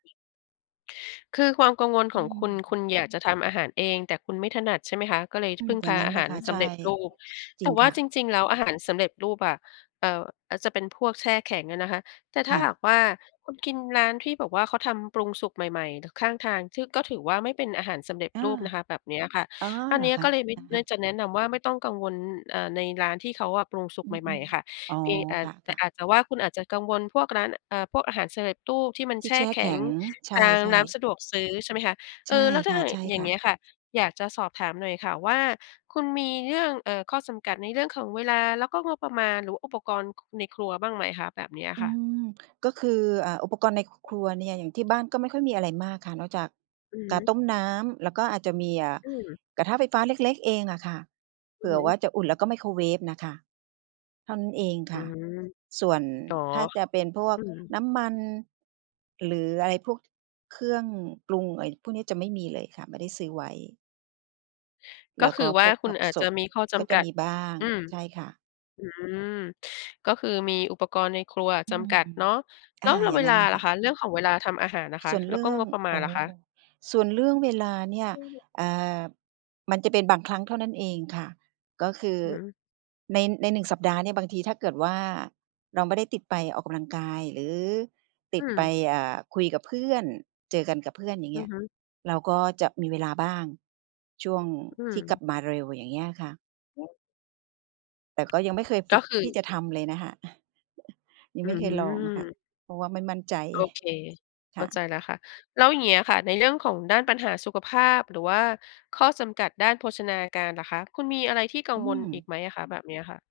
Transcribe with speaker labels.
Speaker 1: คือความกังวล
Speaker 2: อ
Speaker 1: ข
Speaker 2: ื
Speaker 1: องคุณ ค
Speaker 2: ม
Speaker 1: ุณ อยากจะทำอาหารเอง แต่คุณไม่ถนัด ใช่ไหมคะ ก็เลย ท
Speaker 2: อื
Speaker 1: พ
Speaker 2: ม
Speaker 1: ึ่ง
Speaker 2: อย
Speaker 1: พ
Speaker 2: ่า
Speaker 1: า
Speaker 2: งงั้
Speaker 1: อ
Speaker 2: น
Speaker 1: า
Speaker 2: แห
Speaker 1: ห
Speaker 2: ละ
Speaker 1: าร
Speaker 2: ค่ะ
Speaker 1: ส
Speaker 2: ใช
Speaker 1: ำ
Speaker 2: ่
Speaker 1: เร็จรูป
Speaker 2: จ
Speaker 1: แ
Speaker 2: ร
Speaker 1: ต
Speaker 2: ิ
Speaker 1: ่
Speaker 2: ง
Speaker 1: ว่
Speaker 2: ค
Speaker 1: า
Speaker 2: ่
Speaker 1: จ
Speaker 2: ะ
Speaker 1: ริง ๆ แล้วอาหารสำเร็จรูปอะ เอ่อ อาจจะเป็นพวกแช่แข็งอะนะคะ แต่ถ
Speaker 2: ค
Speaker 1: ้า
Speaker 2: ่
Speaker 1: หา
Speaker 2: ะ
Speaker 1: กว่าคุณกินร้านที่แบบว่าเขาทำปรุงสุกใหม่ ๆ หรือข้างทาง ที่ ก็ถือว่าไม่เป็นอาหารสำเร็จ
Speaker 2: เออ
Speaker 1: รูปนะคะ แบบเนี้ยค่ะ
Speaker 2: อ๋อ
Speaker 1: อั
Speaker 2: เ
Speaker 1: น
Speaker 2: หรอ
Speaker 1: นี้
Speaker 2: คะ?
Speaker 1: ก็เลยไม่
Speaker 2: อะฮ
Speaker 1: น่
Speaker 2: ะ
Speaker 1: าจะแนะนำว่าไม่ต้องกังวล อ่า ในร้านที่เขาอะปรุงสุก
Speaker 2: อื
Speaker 1: ใหม่ ๆ
Speaker 2: ม
Speaker 1: อะค่ะ
Speaker 2: ๆ อ๋อ
Speaker 1: เพียงอา
Speaker 2: ค
Speaker 1: จ แต่
Speaker 2: ่ะ ๆ
Speaker 1: อาจจะว่าคุณอาจจะกังวลพวกร้าน เอ่อ พวกอาหารสำเร็จรูปที่มัน
Speaker 2: ท
Speaker 1: แ
Speaker 2: ี่
Speaker 1: ช
Speaker 2: แ
Speaker 1: ่
Speaker 2: ช่
Speaker 1: แข
Speaker 2: แข
Speaker 1: ็ง
Speaker 2: ็ง ใช
Speaker 1: ตามร
Speaker 2: ่
Speaker 1: ้าน
Speaker 2: ๆ
Speaker 1: สะดวกซื้อ ใช่ไหมคะ เ
Speaker 2: ใ
Speaker 1: อ
Speaker 2: ช่
Speaker 1: ่อ แล้วถ้
Speaker 2: ค
Speaker 1: าหากอย่าง
Speaker 2: ่
Speaker 1: เ
Speaker 2: ะ
Speaker 1: งี
Speaker 2: ๆ
Speaker 1: ้ยค่ะ อยากจะสอบถามหน่อยค่ะว่า คุณมีเรื่อง เอ่อ ข้อจำกัดในเรื่องของเวลา แล้วก็งบประมาณ หรือว่าอุปกรณ์ ในครัวบ้างไหมคะ? แบบเนี้ย
Speaker 2: อ
Speaker 1: ค
Speaker 2: ื
Speaker 1: ่ะ
Speaker 2: ม ก็คือ อ่า อุปกรณ์ในครัวเนี่ย อย่างที่บ้านก็ไม่ค่อยมีอะไรมากค่ะ นอกจาก
Speaker 1: อือฮ
Speaker 2: กา
Speaker 1: ึ
Speaker 2: ต้มน้ำ แล้วก็อาจจะมี อ่า
Speaker 1: อืม
Speaker 2: กระทะไฟฟ้าเล็ก ๆ เองอะค่ะ เผ
Speaker 1: อื
Speaker 2: ื
Speaker 1: อ
Speaker 2: ่
Speaker 1: ฮ
Speaker 2: อว
Speaker 1: ึ
Speaker 2: ่าจะอุ่น แล้วก็ไมโครเวฟน่ะค่ะ เท่านั้นเอง
Speaker 1: อ
Speaker 2: ค
Speaker 1: ื
Speaker 2: ่ะ
Speaker 1: ม
Speaker 2: ส่วน
Speaker 1: อ๋อ
Speaker 2: ถ้าจะเป็นพวก
Speaker 1: อืม
Speaker 2: น้ำมัน หรืออะไรพวกเครื่องปรุง ไอ้พวกนี้จะไม่มีเลยค่ะ ไม่ได้ซื้อไว้
Speaker 1: ก
Speaker 2: แล
Speaker 1: ็
Speaker 2: ้ว
Speaker 1: ค
Speaker 2: ก
Speaker 1: ื
Speaker 2: ็
Speaker 1: อว
Speaker 2: พ
Speaker 1: ่า
Speaker 2: วก
Speaker 1: คุ
Speaker 2: ผ
Speaker 1: ณ
Speaker 2: ัก
Speaker 1: อาจ
Speaker 2: ส
Speaker 1: จะ
Speaker 2: ด
Speaker 1: มีข้อจ
Speaker 2: ก็จ
Speaker 1: ำก
Speaker 2: ะ
Speaker 1: ัด
Speaker 2: มีบ้าง
Speaker 1: อืม
Speaker 2: ใช่ค่ะ
Speaker 1: อืม ก็คือมีอุปกรณ์ในครัวอะ
Speaker 2: อื
Speaker 1: จ
Speaker 2: ม
Speaker 1: ำกัดเนาะ แ
Speaker 2: อ
Speaker 1: ล้
Speaker 2: า
Speaker 1: ว ล
Speaker 2: อย่า
Speaker 1: เว
Speaker 2: งงั
Speaker 1: ลา
Speaker 2: ้นน่ะ
Speaker 1: ล
Speaker 2: ค
Speaker 1: ่ะ
Speaker 2: ่ะ
Speaker 1: คะ? เรื่องของเวลาทำอาหารล่ะค
Speaker 2: ส
Speaker 1: ะ?
Speaker 2: ่วน
Speaker 1: แล
Speaker 2: เร
Speaker 1: ้ว
Speaker 2: ื
Speaker 1: ก็
Speaker 2: ่อ
Speaker 1: ง
Speaker 2: ง
Speaker 1: บประมา
Speaker 2: โอ
Speaker 1: ณ
Speaker 2: ้
Speaker 1: ล่ะคะ?
Speaker 2: ส่วนเรื่องเวลาเนี่ย
Speaker 1: อือ
Speaker 2: อ่า มันจะเป็นบางครั้งเท่านั้นเองค่ะ ก็คือ
Speaker 1: อือฮึ
Speaker 2: ใน ในหนึ่งสัปดาห์เนี่ย บางทีถ้าเกิดว่าเราไม่ได้ติดไปออกกำลังกาย หรือต
Speaker 1: อ
Speaker 2: ิดไป
Speaker 1: ืม
Speaker 2: อ่า คุยกับเพื่อน เจอกันกับเพื่อน อย่า
Speaker 1: อ
Speaker 2: งเ
Speaker 1: ื
Speaker 2: งี้
Speaker 1: อ
Speaker 2: ย
Speaker 1: ฮึ
Speaker 2: เราก็จะมีเวลาบ้าง ช่วง
Speaker 1: อื
Speaker 2: ที่กลั
Speaker 1: ม
Speaker 2: บมาเร็ว อย่างเงี้ยค่ะ
Speaker 1: [unintelligible]
Speaker 2: แต่ก็ยังไม่เคยฝ
Speaker 1: ก
Speaker 2: ึ
Speaker 1: ็
Speaker 2: ก
Speaker 1: คื
Speaker 2: ท
Speaker 1: อ
Speaker 2: ี่จะทำเลยนะคะ ยัง
Speaker 1: อื
Speaker 2: ไม่เคยลอง ค่ะ
Speaker 1: ม
Speaker 2: เพราะว่าไม่มั่นใจ
Speaker 1: โอเค
Speaker 2: ค
Speaker 1: เข้
Speaker 2: ่ะ
Speaker 1: าใจแล้วค่ะ แล้วอย่างเงี้ยค่ะ ในเรื่องของด้านปัญหาสุขภาพ หรือว่าข้อจำกัดด้านโภชนาการล่ะคะ คุณมีอะไรที่กั
Speaker 2: อ
Speaker 1: ง
Speaker 2: ื
Speaker 1: วลอี
Speaker 2: ม
Speaker 1: กไหมอะคะ? แบบเนี้ยค่ะ